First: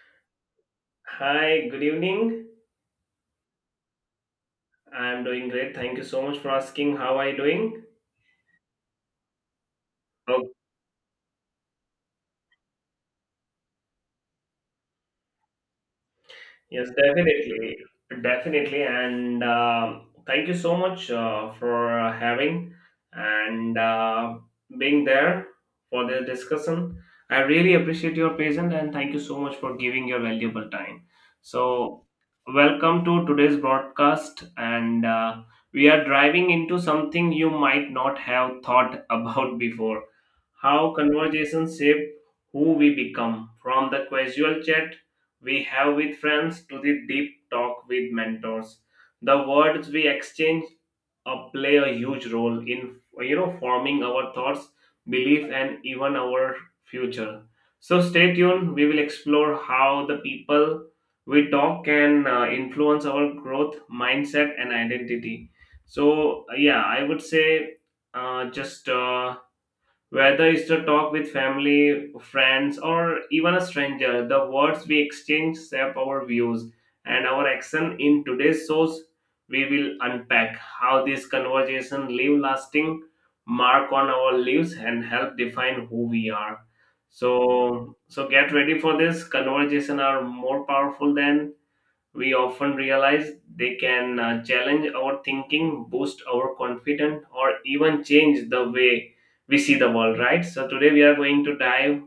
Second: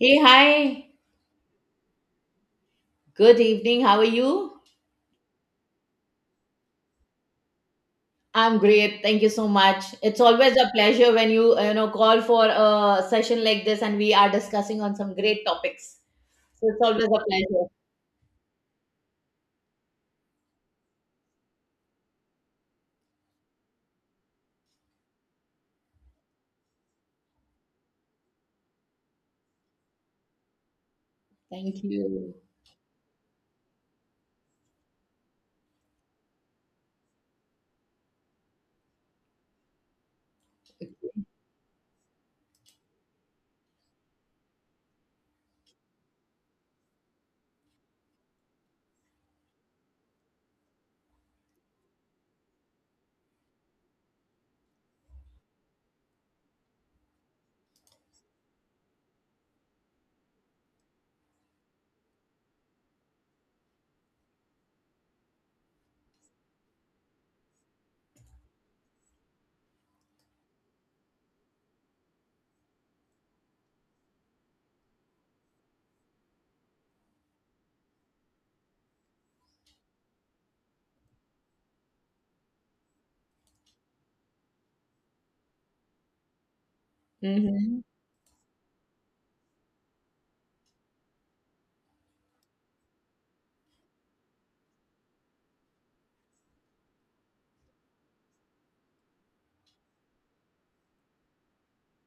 Hey, hi. Hi, good evening. Good evening. How are you? I'm doing great. Thank you so much for asking. How are you doing? I'm great. Thank you so much. It's always a pleasure when you, call for a session like this and we are discussing on some great topics. So it's Yes, always a pleasure. definitely, definitely, and thank you so much for having and being there for this discussion. I really appreciate your patience and thank you so much for giving your valuable time. Thank So, you. welcome to today's broadcast, and we are driving into something you might not have thought about before: how conversations shape who we become, from the casual chat we have with friends to the deep talk with mentors. The words we exchange play a huge role in forming our thoughts, belief, and even our future. So stay tuned. We will explore how the people we talk can influence our growth, mindset, and identity. So yeah, I would say just. Whether it's to talk with family, friends, or even a stranger, the words we exchange shape our views and our action. In today's shows, we will unpack how this conversation leave lasting mark on our lives and help define who we are. Mhm. So get ready for this. Conversation are more powerful than we often realize. They can challenge our thinking, boost our confidence, or even change the way we see the world, right? So today we are going to dive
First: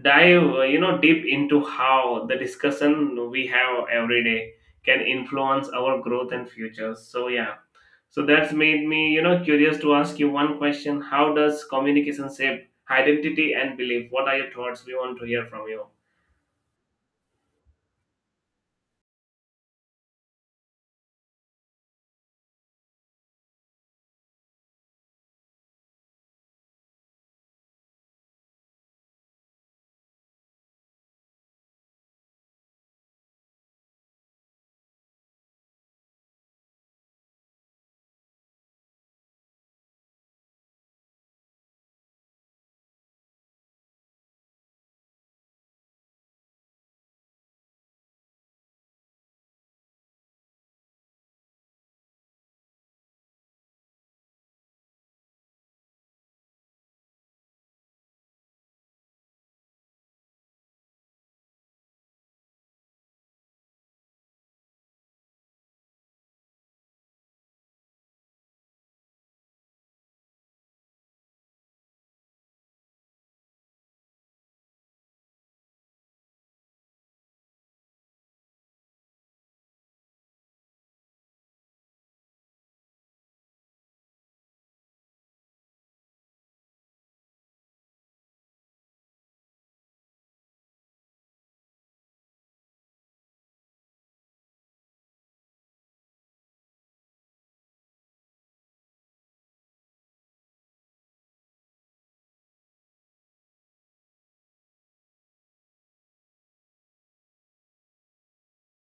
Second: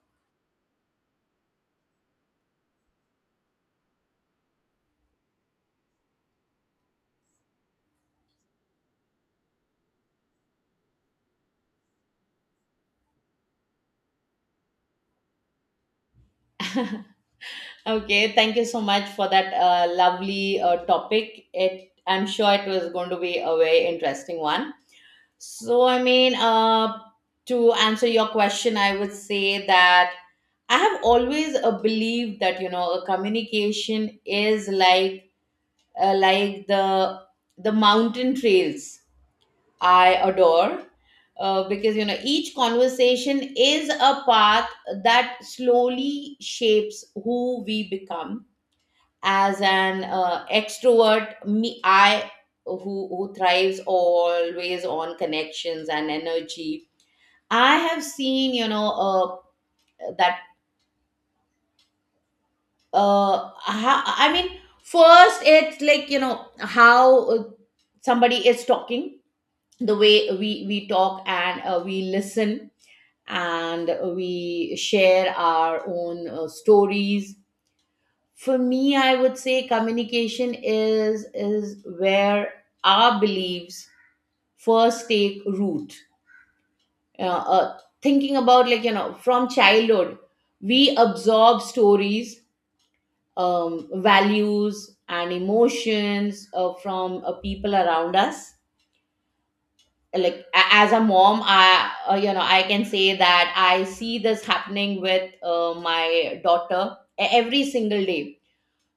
dive deep into how the discussion we have every day can influence our growth and future. So yeah. So that's made me, you know, curious to ask you one question. How does communication shape identity and belief? What are your thoughts? We want to hear from you. Okay, thank you so much for that lovely topic. It I'm sure it was going to be a very interesting one. So I mean, to answer your question, I would say that I have always believed that a communication is like uh, like the the mountain trails I adore. Because each conversation is a path that slowly shapes who we become as an extrovert, me, I who thrives always on connections and energy. I have seen, that, I mean, first it's like, how somebody is talking, the way we talk and we listen, and we share our own stories. For me, I would say communication is where our beliefs first take root. Thinking about, like, from childhood, we absorb stories, values, and emotions from people around us. Like, as a mom, I, I can say that I see this happening with my daughter, every single day.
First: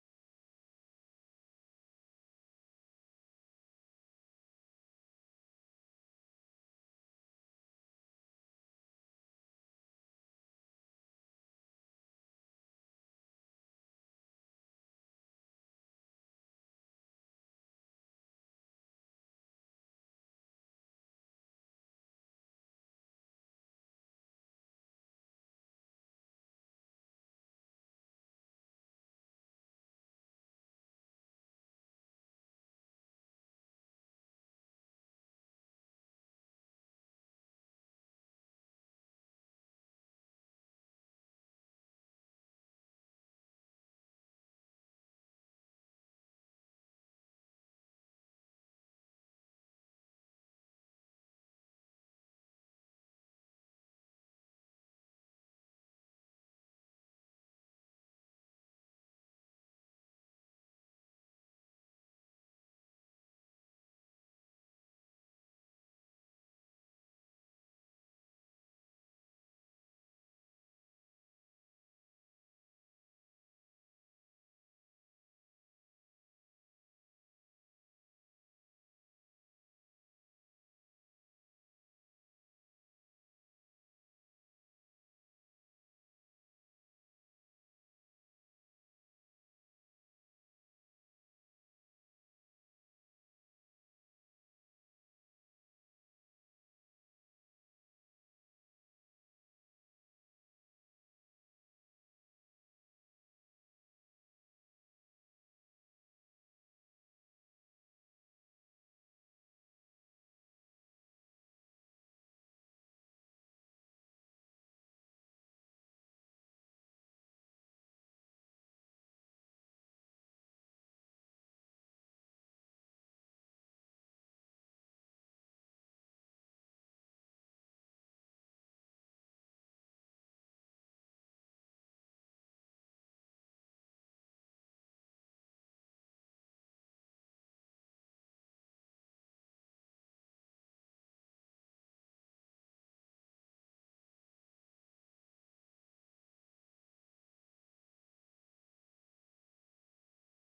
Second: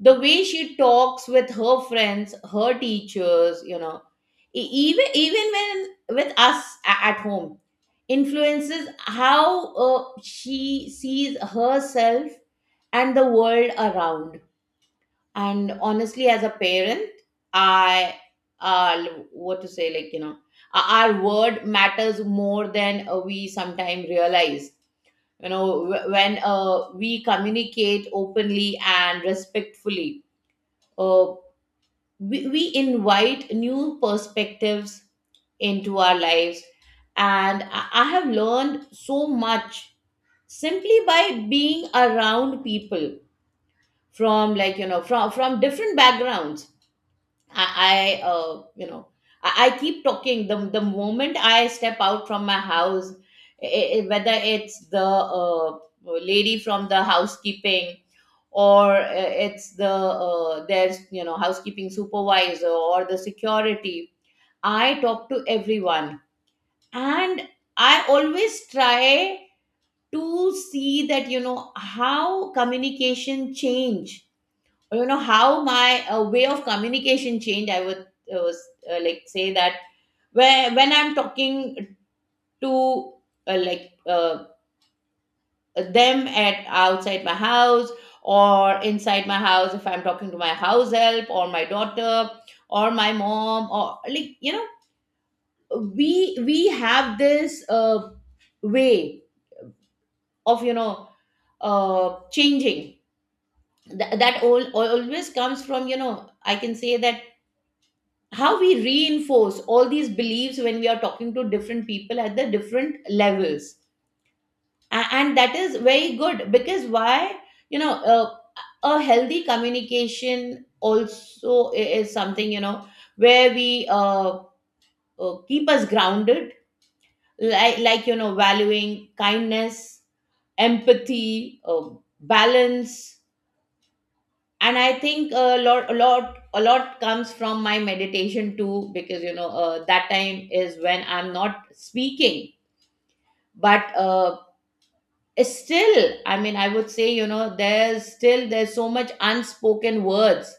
The way she talks with her friends, her teachers, even when with us, at home, influences how she sees herself and the world around. And honestly, as a parent, I, uh what to say, like, our word matters more than we sometimes realize. When we communicate openly and respectfully, uh, we invite new perspectives into our lives. And I have learned so much simply by being around people, from like, from different backgrounds. I, I uh, you know I, I keep talking. The moment I step out from my house, whether it's the uh, lady from the housekeeping, or it's the there's, housekeeping supervisor, or the security, I talk to everyone. And I always try to see that how communication change, or how my way of communication change. I would like say that, where when I'm talking to, uh, like uh, them at outside my house, or inside my house, if I'm talking to my house help or my daughter or my mom, or, like, we have this way of, changing. That all always comes from, I can say that, how we reinforce all these beliefs when we are talking to different people at the different levels. And that is very good, because why, you know uh, a healthy communication also is something, where we keep us grounded, like, valuing kindness, empathy, balance. And I think a lot, a lot, a lot comes from my meditation too, because that time is when I'm not speaking, but still, I mean, I would say, there's still, there's so much unspoken words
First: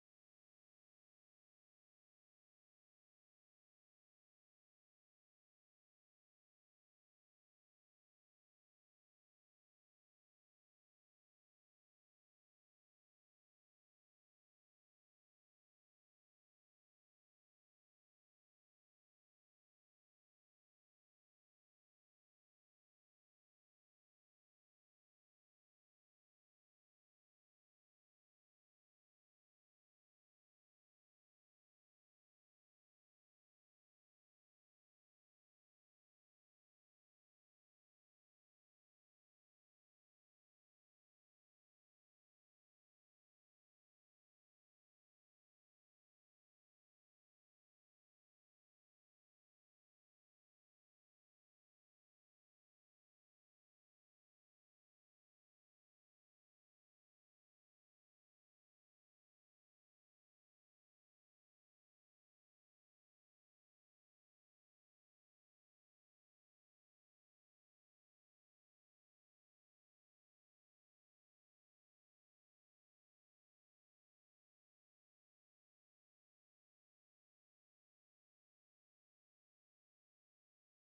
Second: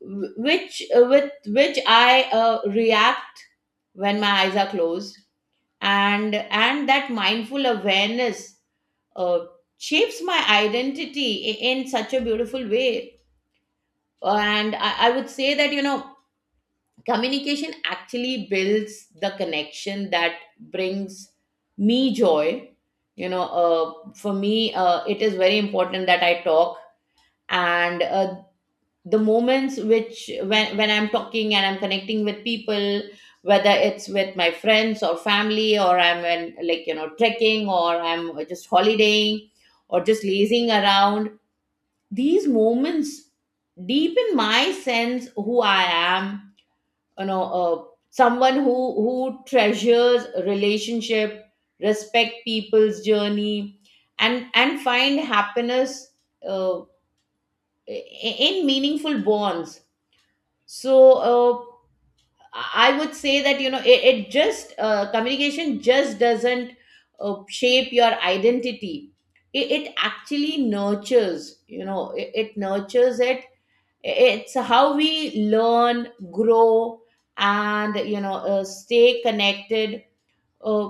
which, with which I react when my eyes are closed. And that mindful awareness uh, shapes my identity in such a beautiful way. And I would say that communication actually builds the connection that brings me joy. For me, it is very important that I talk. And the moments, which when I'm talking and I'm connecting with people, whether it's with my friends or family, or I'm in, like, trekking, or I'm just holidaying, or just lazing around, these moments deepen my sense who I am, you know uh, someone who treasures a relationship, respect people's journey, and find happiness, uh, in meaningful bonds. So, uh, I would say that, it just, communication just doesn't shape your identity. It actually nurtures, it nurtures it. It's how we learn, grow, and stay connected, uh,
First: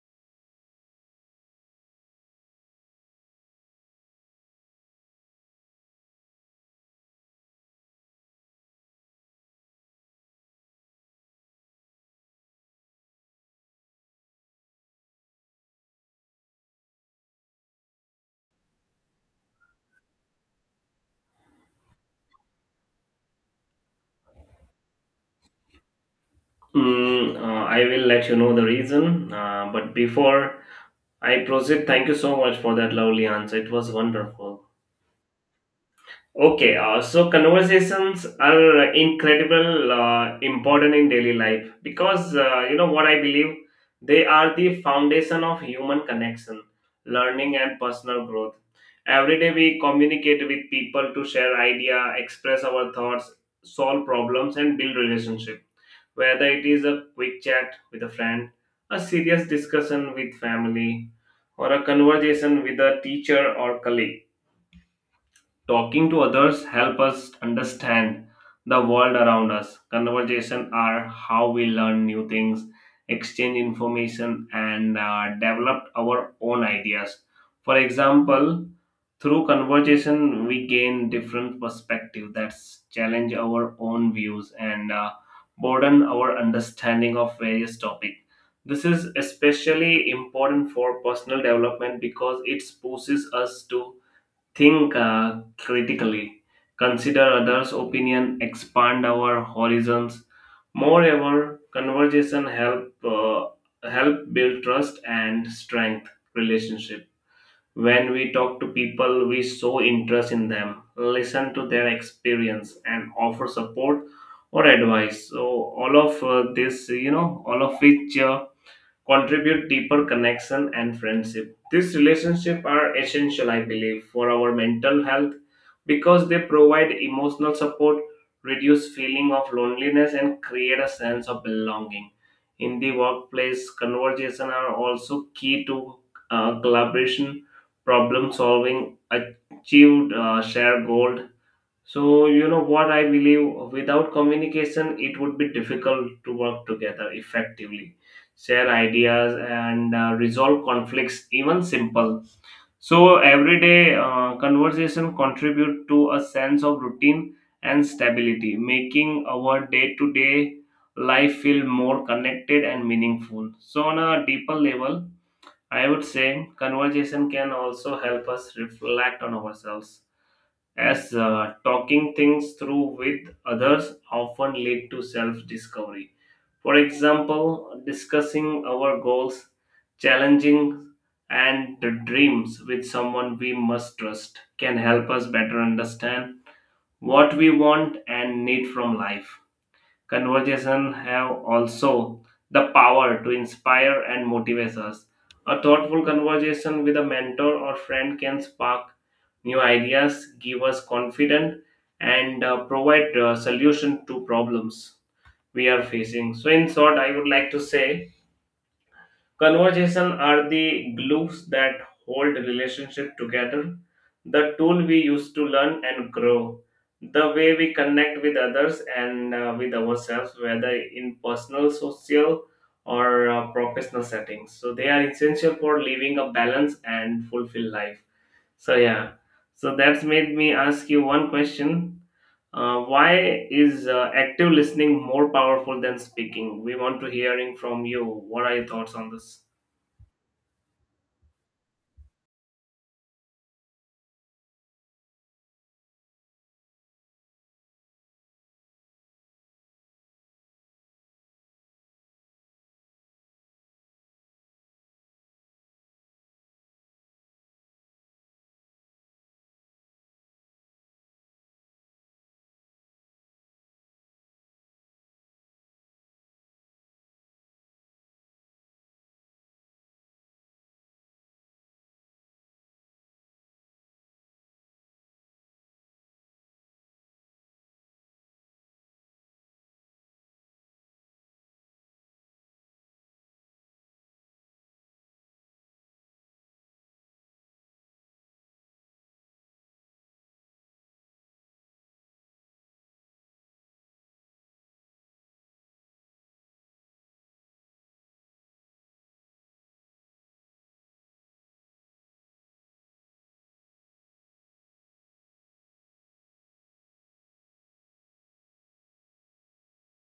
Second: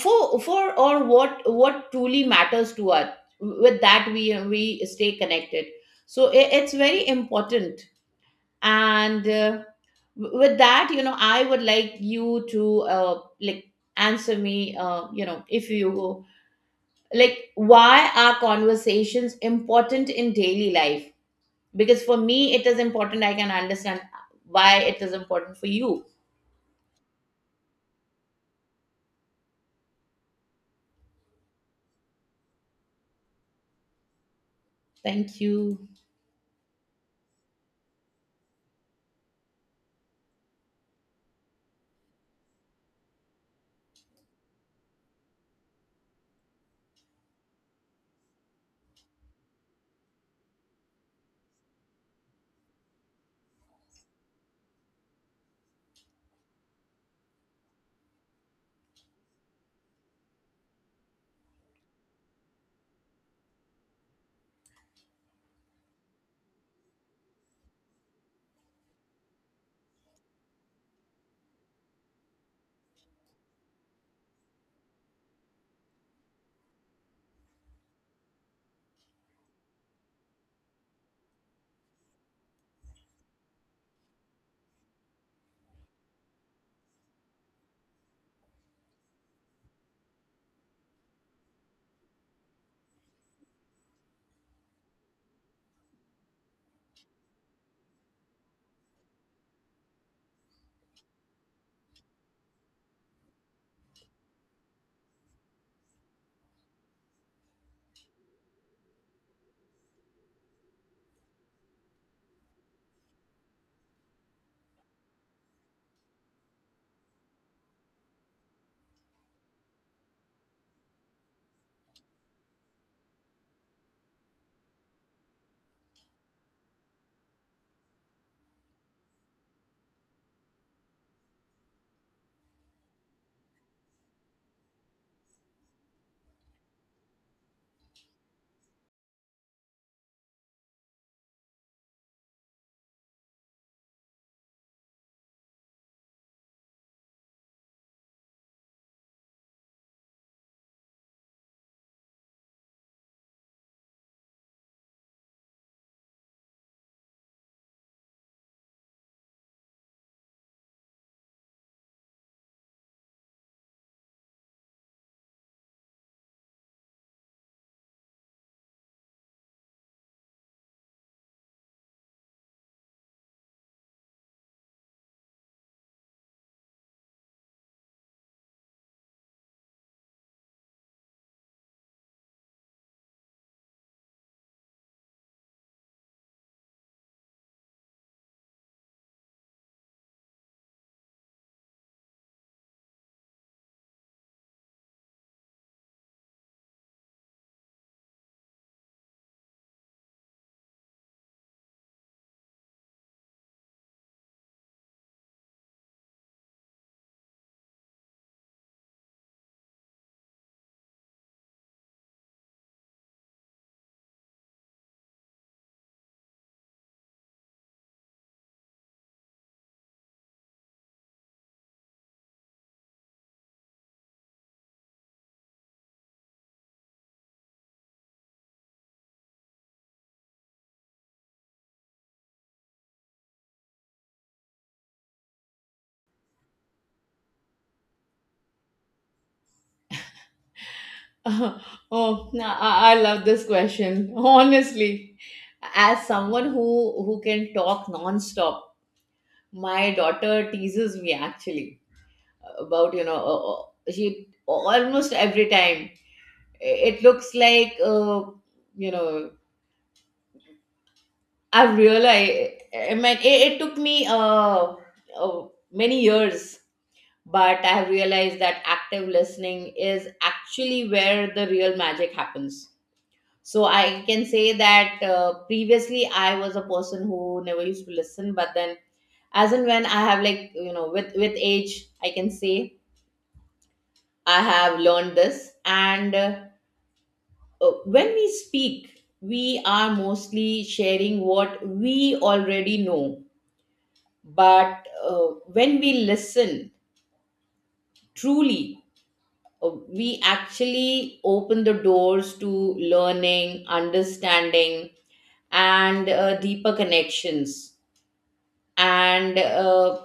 for or what truly matters to us. With that, we stay connected. So it's very important. And, with that, I would like you to, like, answer me, if you like, why are conversations important in daily life? Because for me it is important, I can understand why it is important for you. I will let you know the reason. But before I proceed, thank you so much for that lovely answer. It was wonderful. Thank you. Okay, so conversations are incredible, important in daily life because, you know what I believe. They are the foundation of human connection, learning, and personal growth. Every day we communicate with people to share idea, express our thoughts, solve problems, and build relationship, whether it is a quick chat with a friend, a serious discussion with family, or a conversation with a teacher or colleague. Talking to others help us understand the world around us. Conversation are how we learn new things, exchange information, and develop our own ideas. For example, through conversation we gain different perspective that challenge our own views and broaden our understanding of various topic. This is especially important for personal development because it pushes us to think critically, consider others' opinion, expand our horizons. Moreover, conversation help build trust and strength relationship. When we talk to people, we show interest in them, listen to their experience, and offer support or advice. So all of, this, you know, all of which, uh, contribute deeper connection and friendship. These relationships are essential, I believe, for our mental health because they provide emotional support, reduce feeling of loneliness, and create a sense of belonging. In the workplace, conversation are also key to collaboration, problem solving, achieved shared goal. So, you know what I believe, without communication, it would be difficult to work together effectively, share ideas, and resolve conflicts, even simple. So everyday conversation contribute to a sense of routine and stability, making our day to day life feel more connected and meaningful. So, on a deeper level, I would say conversation can also help us reflect on ourselves, as talking things through with others often lead to self-discovery. For example, discussing our goals, challenging and dreams with someone we must trust can help us better understand what we want and need from life. Conversation have also the power to inspire and motivate us. A thoughtful conversation with a mentor or friend can spark new ideas, give us confidence, and provide solution to problems we are facing. So, in short, I would like to say, conversation are the glues that hold relationship together, the tool we use to learn and grow, the way we connect with others and with ourselves, whether in personal, social, or professional settings. So they are essential for living a balanced and fulfilled life. So yeah, so that's made me ask you one question. Why is active listening more powerful than speaking? We want to hearing from you. What are your thoughts on this? Oh, no, I love this question. Honestly, as someone who can talk nonstop. My daughter teases me actually about, she almost every time, it looks like, you know I've realized, I mean, it took me uh, many years, but I have realized that active listening is actually where the real magic happens. So I can say that, previously I was a person who never used to listen, but then, as and when I have, like, with, age, I can say, I have learned this. And, when we speak, we are mostly sharing what we already know, but when we listen truly, we actually open the doors to learning, understanding, and deeper connections. And,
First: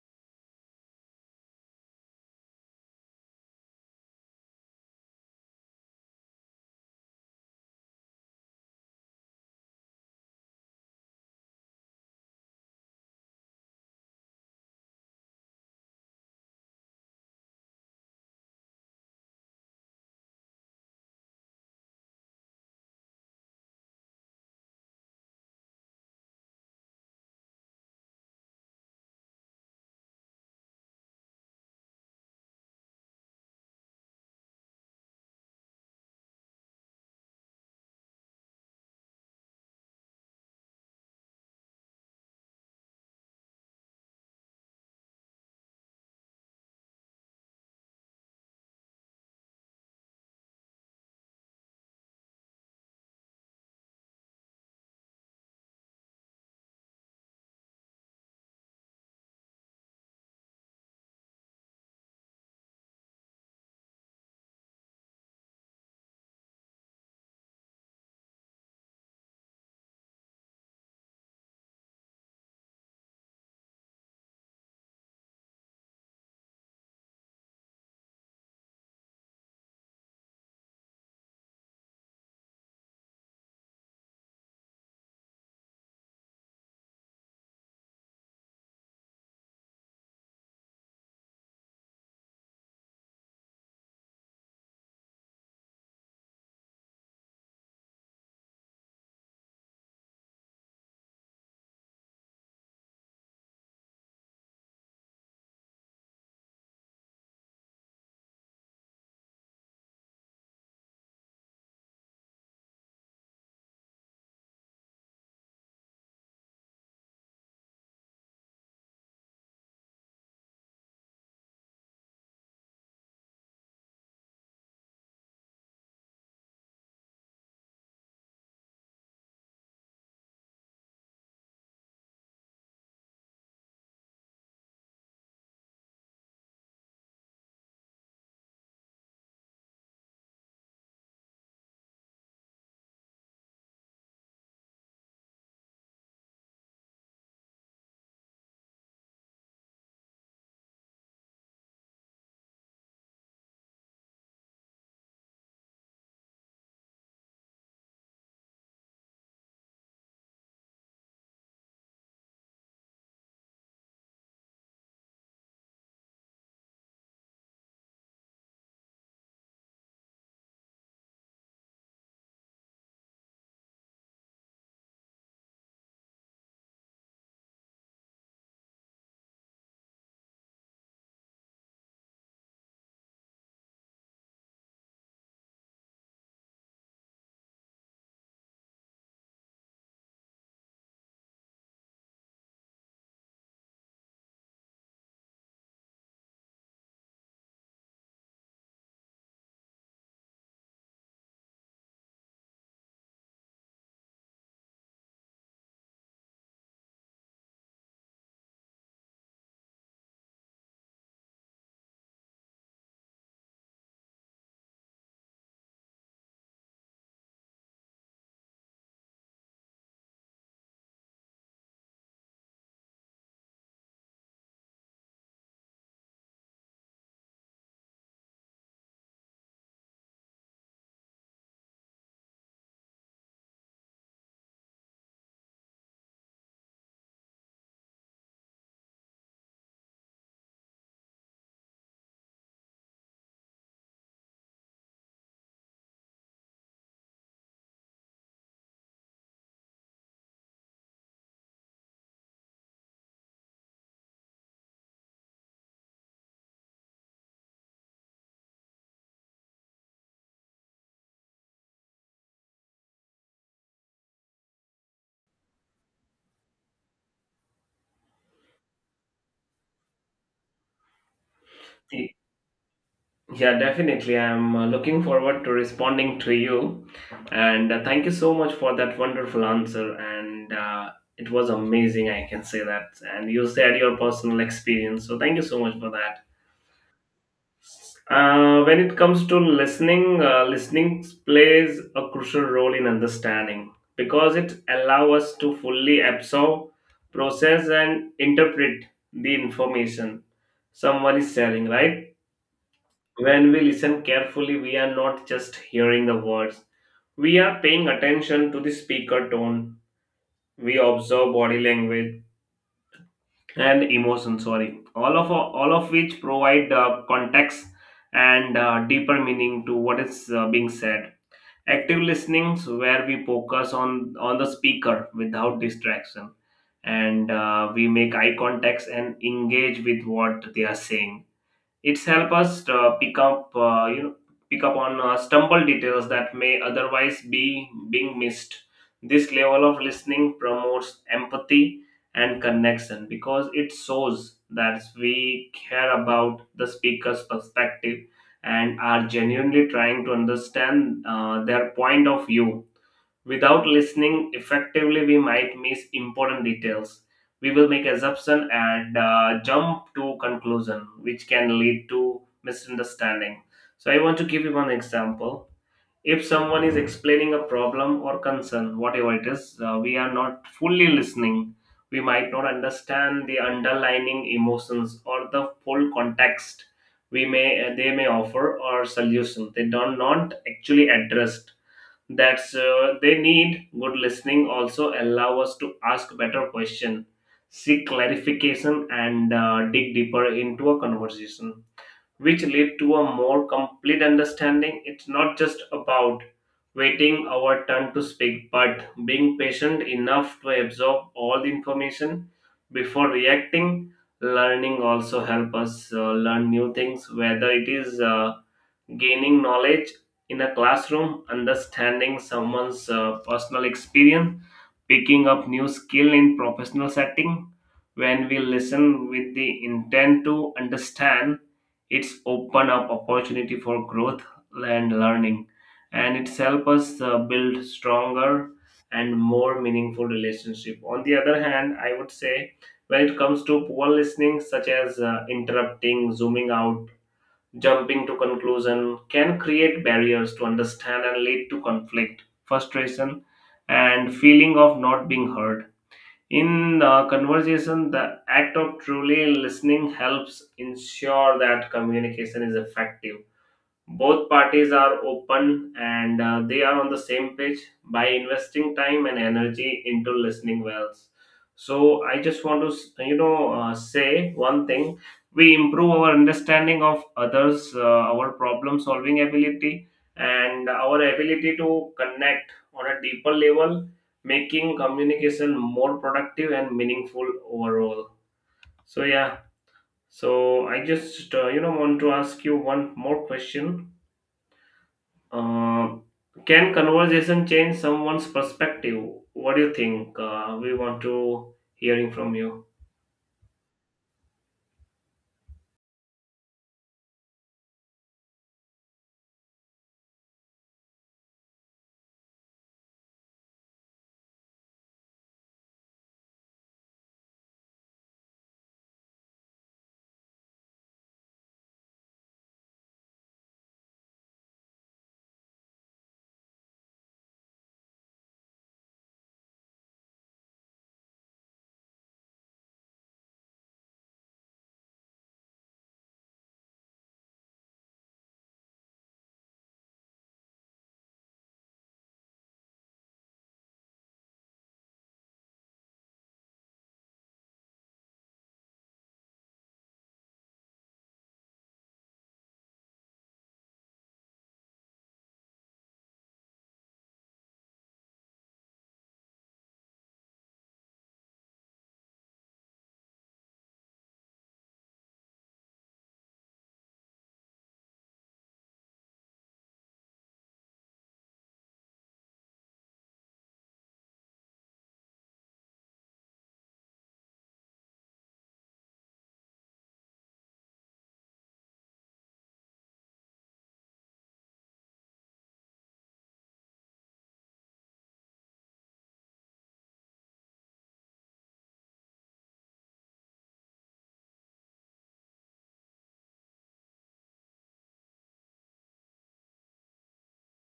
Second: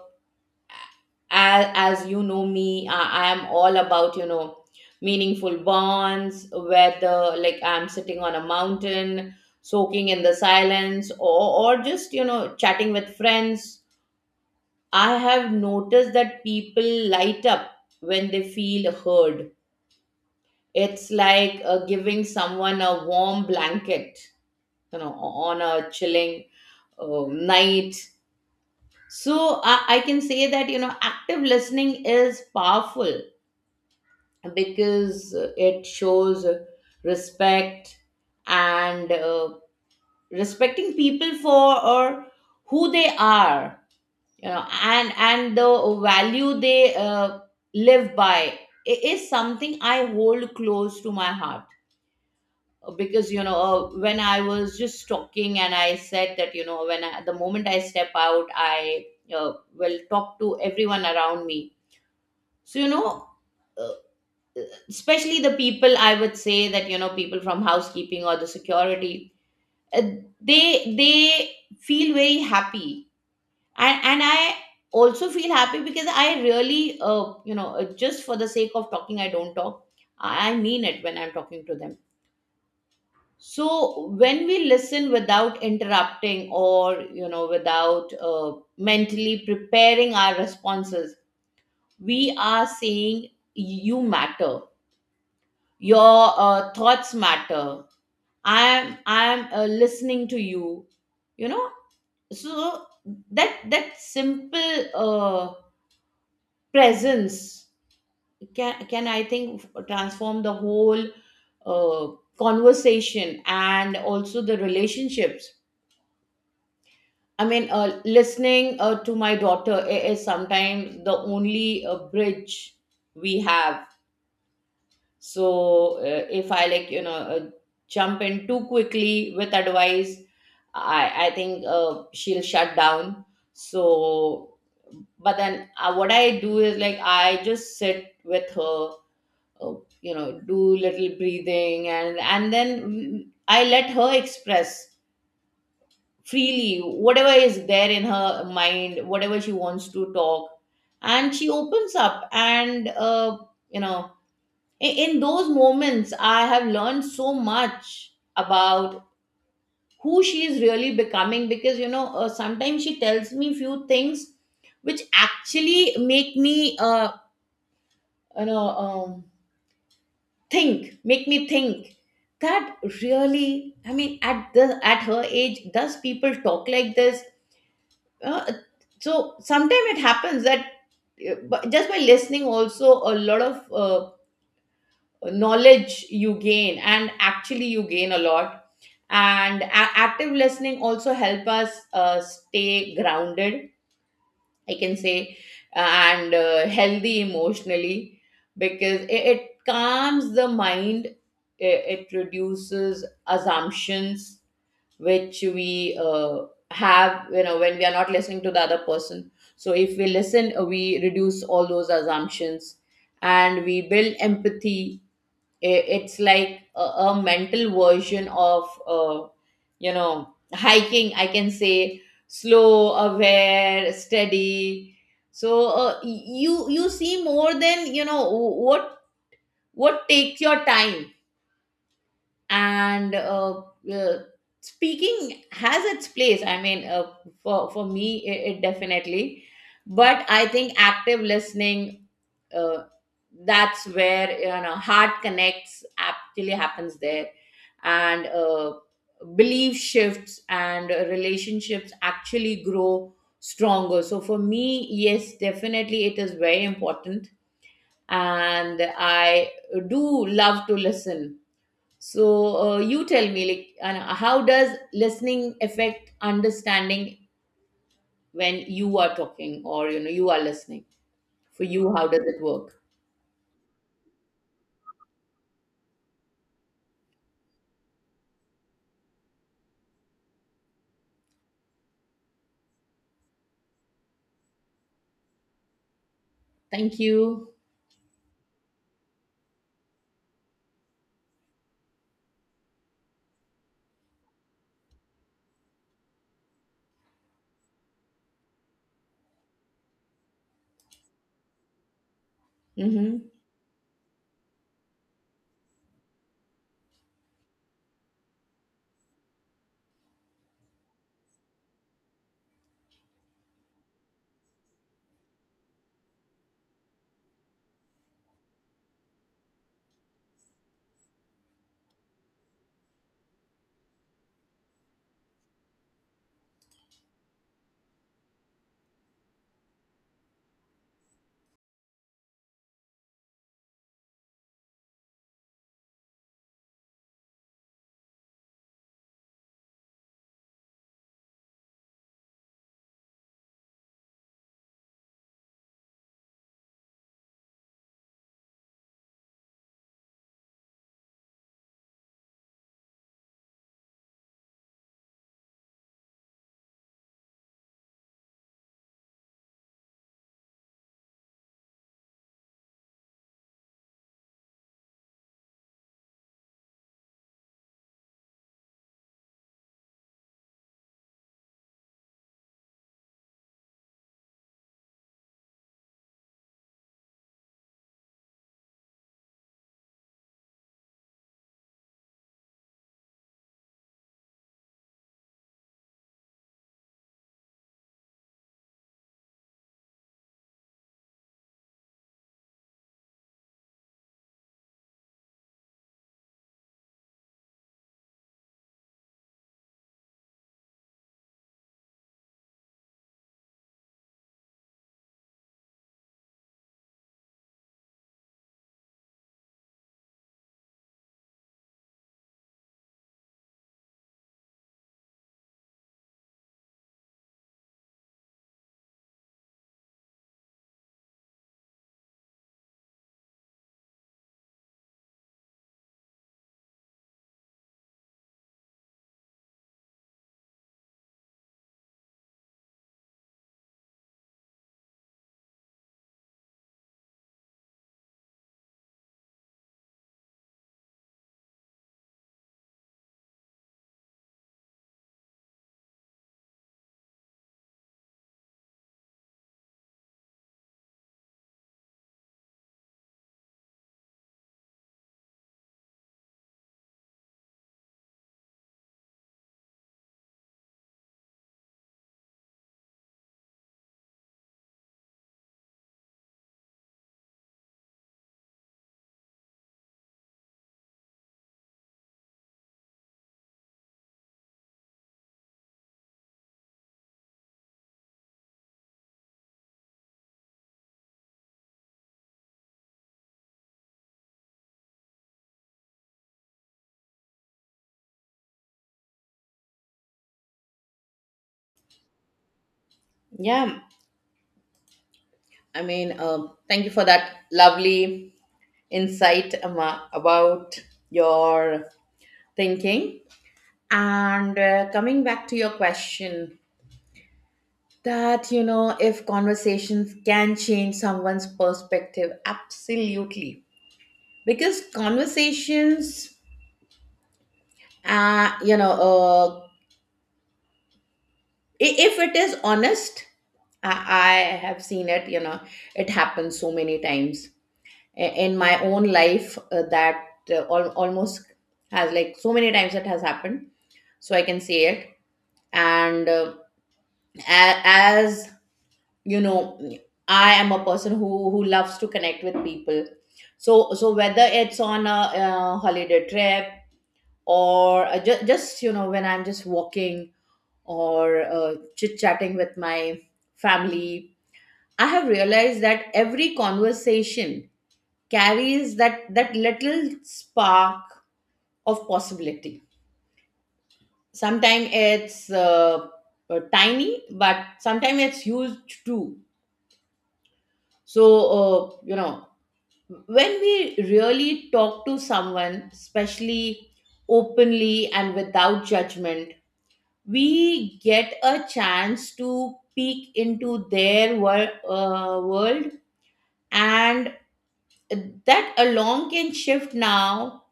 as, you know me, I am all about, meaningful bonds, whether, like, I'm sitting on a mountain, soaking in the silence, or, just, chatting with friends. I have noticed that people light up when they feel heard. It's like, giving someone a warm blanket, on a chilling night. So I can say that, active listening is powerful because it shows respect, and, respecting people for or who they are, and the value they live by is something I hold close to my heart. Because, when I was just talking and I said that, when I, the moment I step out, I will talk to everyone around me. So, uh, especially the people, I would say that, people from housekeeping or the security, uh, they, feel very happy. And I also feel happy, because I really, just for the sake of talking, I don't talk. I mean it when I'm talking to them. So when we listen without interrupting, or, without mentally preparing our responses, we are saying, you matter. Your thoughts matter. I am, listening to you. You know, so that simple presence can, I think, transform the whole uh, conversation and also the relationships. I mean, listening to my daughter is sometimes the only bridge we have. So, if I, like, jump in too quickly with advice, I think she'll shut down. So, but then, what I do is, like, I just sit with her, uh, do little breathing, and then, I let her express freely whatever is there in her mind, whatever she wants to talk, and she opens up. And, you know in, those moments I have learned so much about who she is really becoming, because, sometimes she tells me few things which actually make me, you know um, think make me think that, really, I mean, at the, at her age, does people talk like this? Uh, so sometimes it happens that, just by listening also, a lot of knowledge you gain, and actually you gain a lot. And active listening also help us stay grounded, I can say, and, healthy emotionally, because it calms the mind. It reduces assumptions which we have, when we are not listening to the other person. So if we listen, we reduce all those assumptions, and we build empathy. It's like a mental version of, hiking, I can say: slow, aware, steady. So you see more than what takes your time. And, uh, speaking has its place, I mean, for, me, it definitely. But I think active listening, uh, that's where, heart connects, actually happens there, and, belief shifts and relationships actually grow stronger. So for me, yes, definitely it is very important. And I do love to listen. So, you tell me, like, and how does listening affect understanding when you are talking, or, you are listening? For you, how does it work? Yeah, definitely. I'm looking forward to responding to you. And thank you so much for that wonderful answer. And it was amazing, I can say that. And you shared your personal experience. So thank you so much for that. Thank you. When it comes to listening, listening plays a crucial role in understanding because it allows us to fully absorb, process, and interpret the information someone is sharing, right? Hmm When we listen carefully, we are not just hearing the words, we are paying attention to the speaker tone. We observe body language and emotion, sorry. All of which provide context and deeper meaning to what is being said. Active listening, where we focus on the speaker without distraction, and we make eye contacts and engage with what they are saying, it's help us pick up on stumble details that may otherwise be being missed. This level of listening promotes empathy and connection because it shows that we care about the speaker's perspective and are genuinely trying to understand their point of view. Without listening effectively, we might miss important details. We will make assumption and jump to conclusion, which can lead to misunderstanding. So I want to give you one example. If someone is explaining a problem or concern, whatever it is, we are not fully listening, we might not understand the underlying emotions or the full context. We may they may offer or solution. They do not actually addressed that's they need. Good listening also allow us to ask better question, seek clarification, and dig deeper into a conversation, which lead to a more complete understanding. It's not just about waiting our turn to speak but being patient enough to absorb all the information before reacting. Learning also help us learn new things, whether it is gaining knowledge in a classroom, understanding someone's personal experience, picking up new skill in professional setting. When we listen with the intent to understand, it's open up opportunity for growth and learning, and it's help us build stronger and more meaningful relationship. On the other hand, I would say, when it comes to poor listening, such as interrupting, zooming out, jumping to conclusion, can create barriers to understand and lead to conflict frustration and feeling of not being heard. In conversation, the act of truly listening helps ensure that communication is effective, both parties are open and they are on the same page by investing time and energy into listening wells. So I just want to you know say one thing: we improve our understanding of others, our problem solving ability, and our ability to connect on a deeper level, making communication more productive and meaningful overall. So yeah. So I just you know want to ask you one more question. uh, can conversation change someone's perspective? What do you think? We want to hearing from you. Yeah, thank you for that lovely insight Amma, about your thinking. And coming back to your question, that you know, if conversations can change someone's perspective, absolutely because conversations uh you know uh if it is honest, I have seen it, you know, it happens so many times. In my own life, that almost, has, like, so many times it has happened, so I can say it. And as you know, I am a person who loves to connect with people. So whether it's on a, holiday trip, or just, you know, when I'm just walking, or chit chatting with my family, I have realized that every conversation carries that little spark of possibility. Sometimes it's tiny, but sometimes it's huge too. So you know, when we really talk to someone, especially openly and without judgment, we get a chance to peek into their world. And that alone can shift now,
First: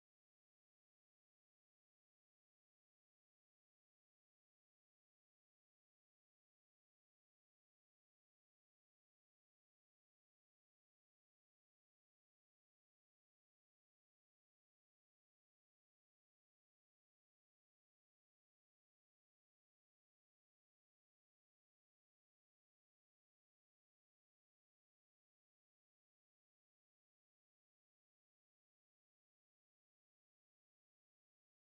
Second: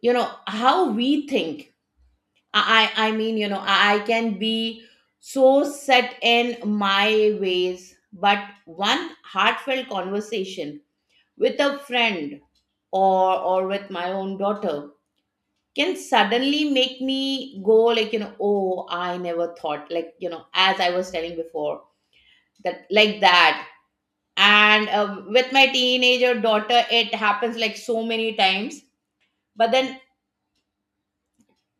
you know, how we think. I mean, you know, I can be so set in my ways, but one heartfelt conversation with a friend, or with my own daughter, can suddenly make me go like, you know, oh, I never thought, like, you know, as I was telling before, that, like that. And with my teenager daughter, it happens, like, so many times. But then,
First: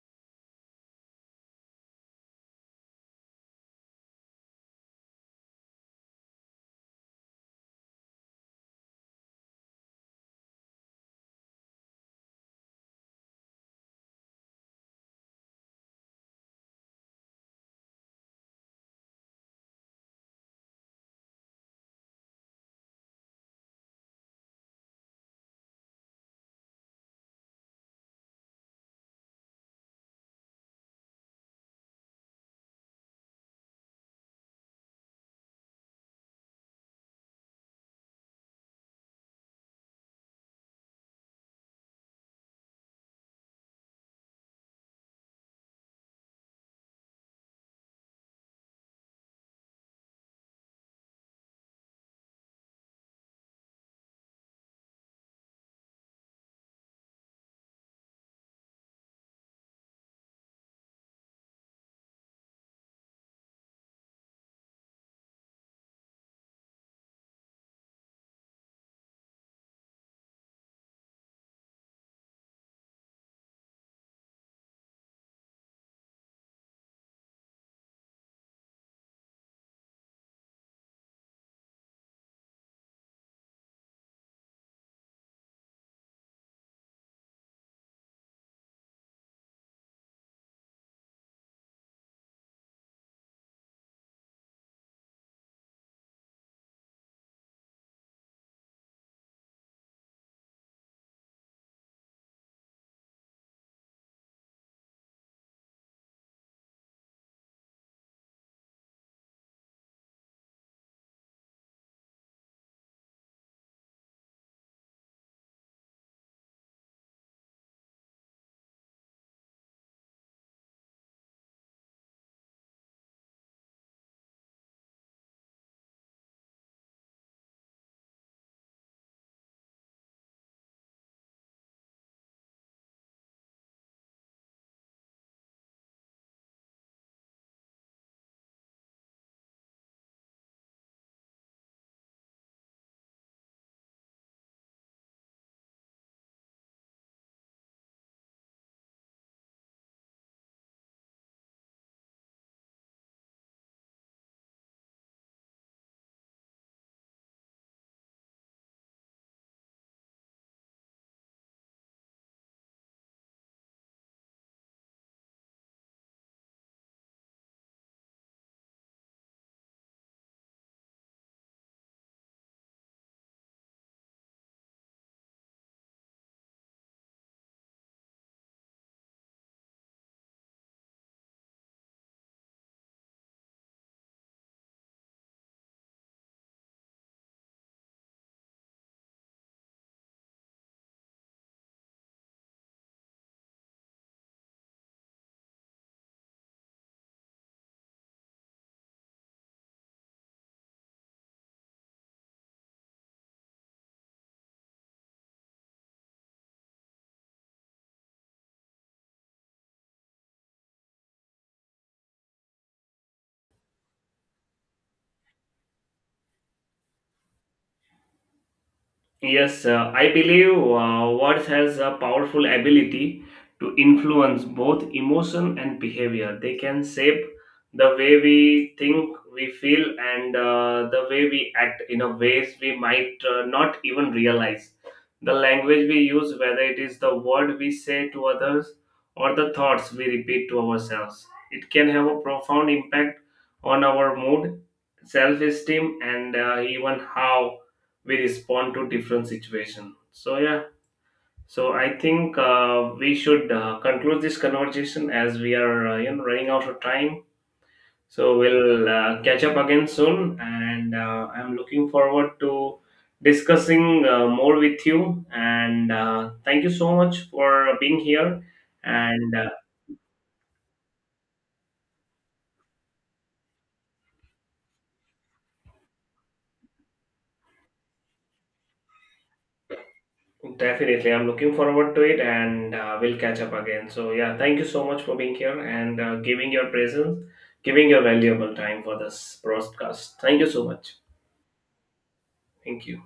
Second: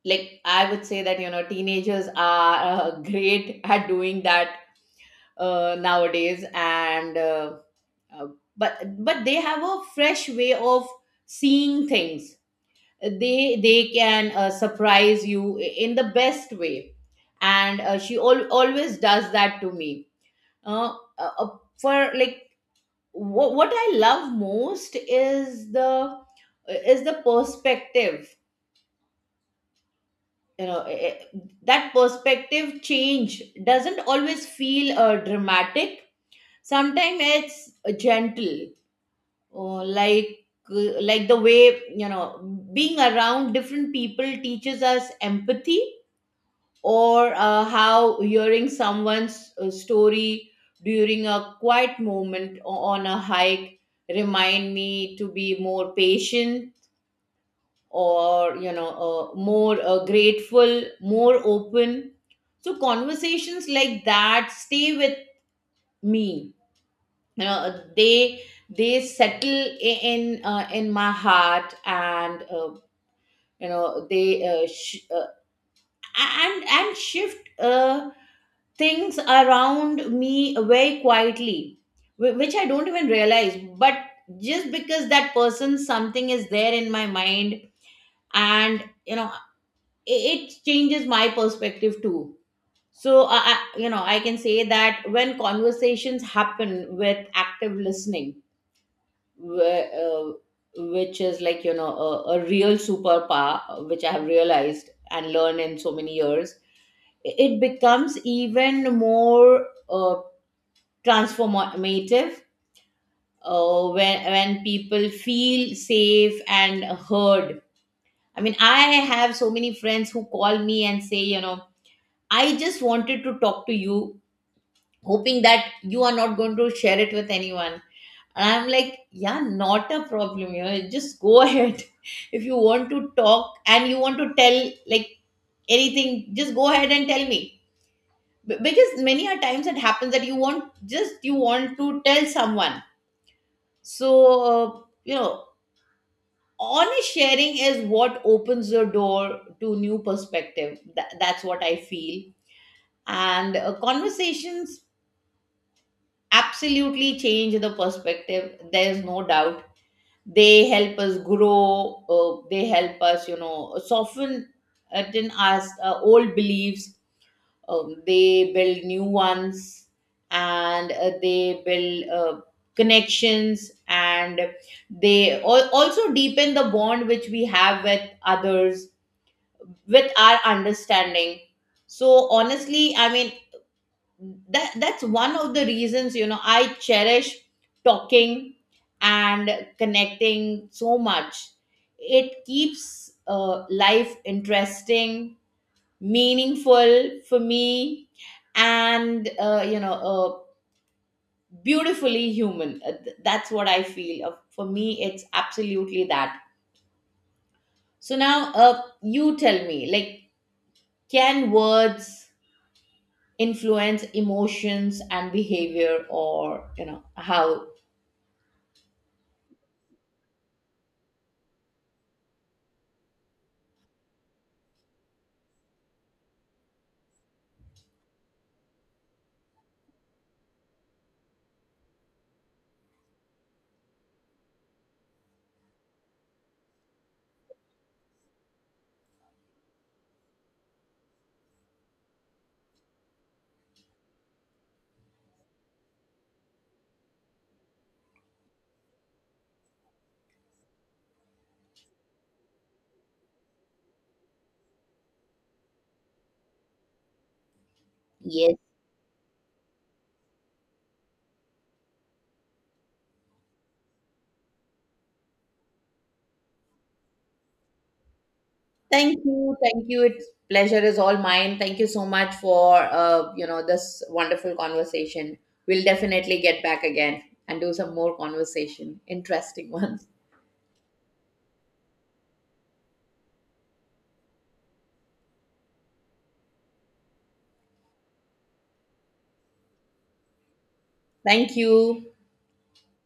like, I would say that, you know, teenagers are great at doing that nowadays. And uh, uh, but they have a fresh way of seeing things. They can surprise you in the best way. And she always does that to me. uh, uh, uh, for like, what I love most is the perspective, you know. That perspective change doesn't always feel dramatic. Sometimes it's gentle, like, like the way, you know, being around different people teaches us empathy, or how hearing someone's story during a quiet moment on a hike remind me to be more patient, or, you know, more grateful, more open. So conversations like that stay with me, you know, they settle in my heart. And you know, they and shift things around me very quietly, which I don't even realize. But just because that person, something is there in my mind, and, you know, it changes my perspective too. So, you know, I can say that when conversations happen with active listening, wh- uh, which is like, you know, a real superpower, which I have realized and learned in so many years, it becomes even more transformative when people feel safe and heard. I mean, I have so many friends who call me and say, you know, I just wanted to talk to you, hoping that you are not going to share it with anyone. And I'm like, yeah, not a problem, you know, just go ahead. If you want to talk and you want to tell, like, anything, just go ahead and tell me. Because many a times it happens that you want just you want to tell someone. So, you know, honest sharing is what opens the door to new perspective. That's what I feel. And conversations absolutely change the perspective. There's no doubt. They help us grow. They help us, you know, soften in us old beliefs. They build new ones, and they build connections, and they also deepen the bond which we have with others, with our understanding. So honestly, I mean, that's one of the reasons, you know, I cherish talking and connecting so much. It keeps life interesting, meaningful for me, and you know, beautifully human. That's what I feel. For me, it's absolutely that. So now, you tell me, like, can words influence emotions and behavior, or, you know, how? Yes, I believe words has a powerful ability to influence both emotion and behavior. They can shape the way we think, we feel, and the way we act in a ways we might not even realize. The language we use, whether it is the word we say to others or the thoughts we repeat to ourselves, it can have a profound impact on our mood, self-esteem, and even how we respond to different situation. So yeah, so I think we should conclude this conversation as we are you know running out of time. So Yes we'll catch up again soon, and I'm looking forward to discussing more with you. And thank you so much for being here. Thank And you, thank you. It's pleasure is all mine. Thank you so much for you know, this wonderful conversation. We'll definitely get back again and do some more conversation, interesting ones. definitely, I'm looking forward to it, and we'll catch up again. So yeah, thank you so much for being here and giving your presence, giving your valuable time for this broadcast. Thank you so much. Thank you. Thank you.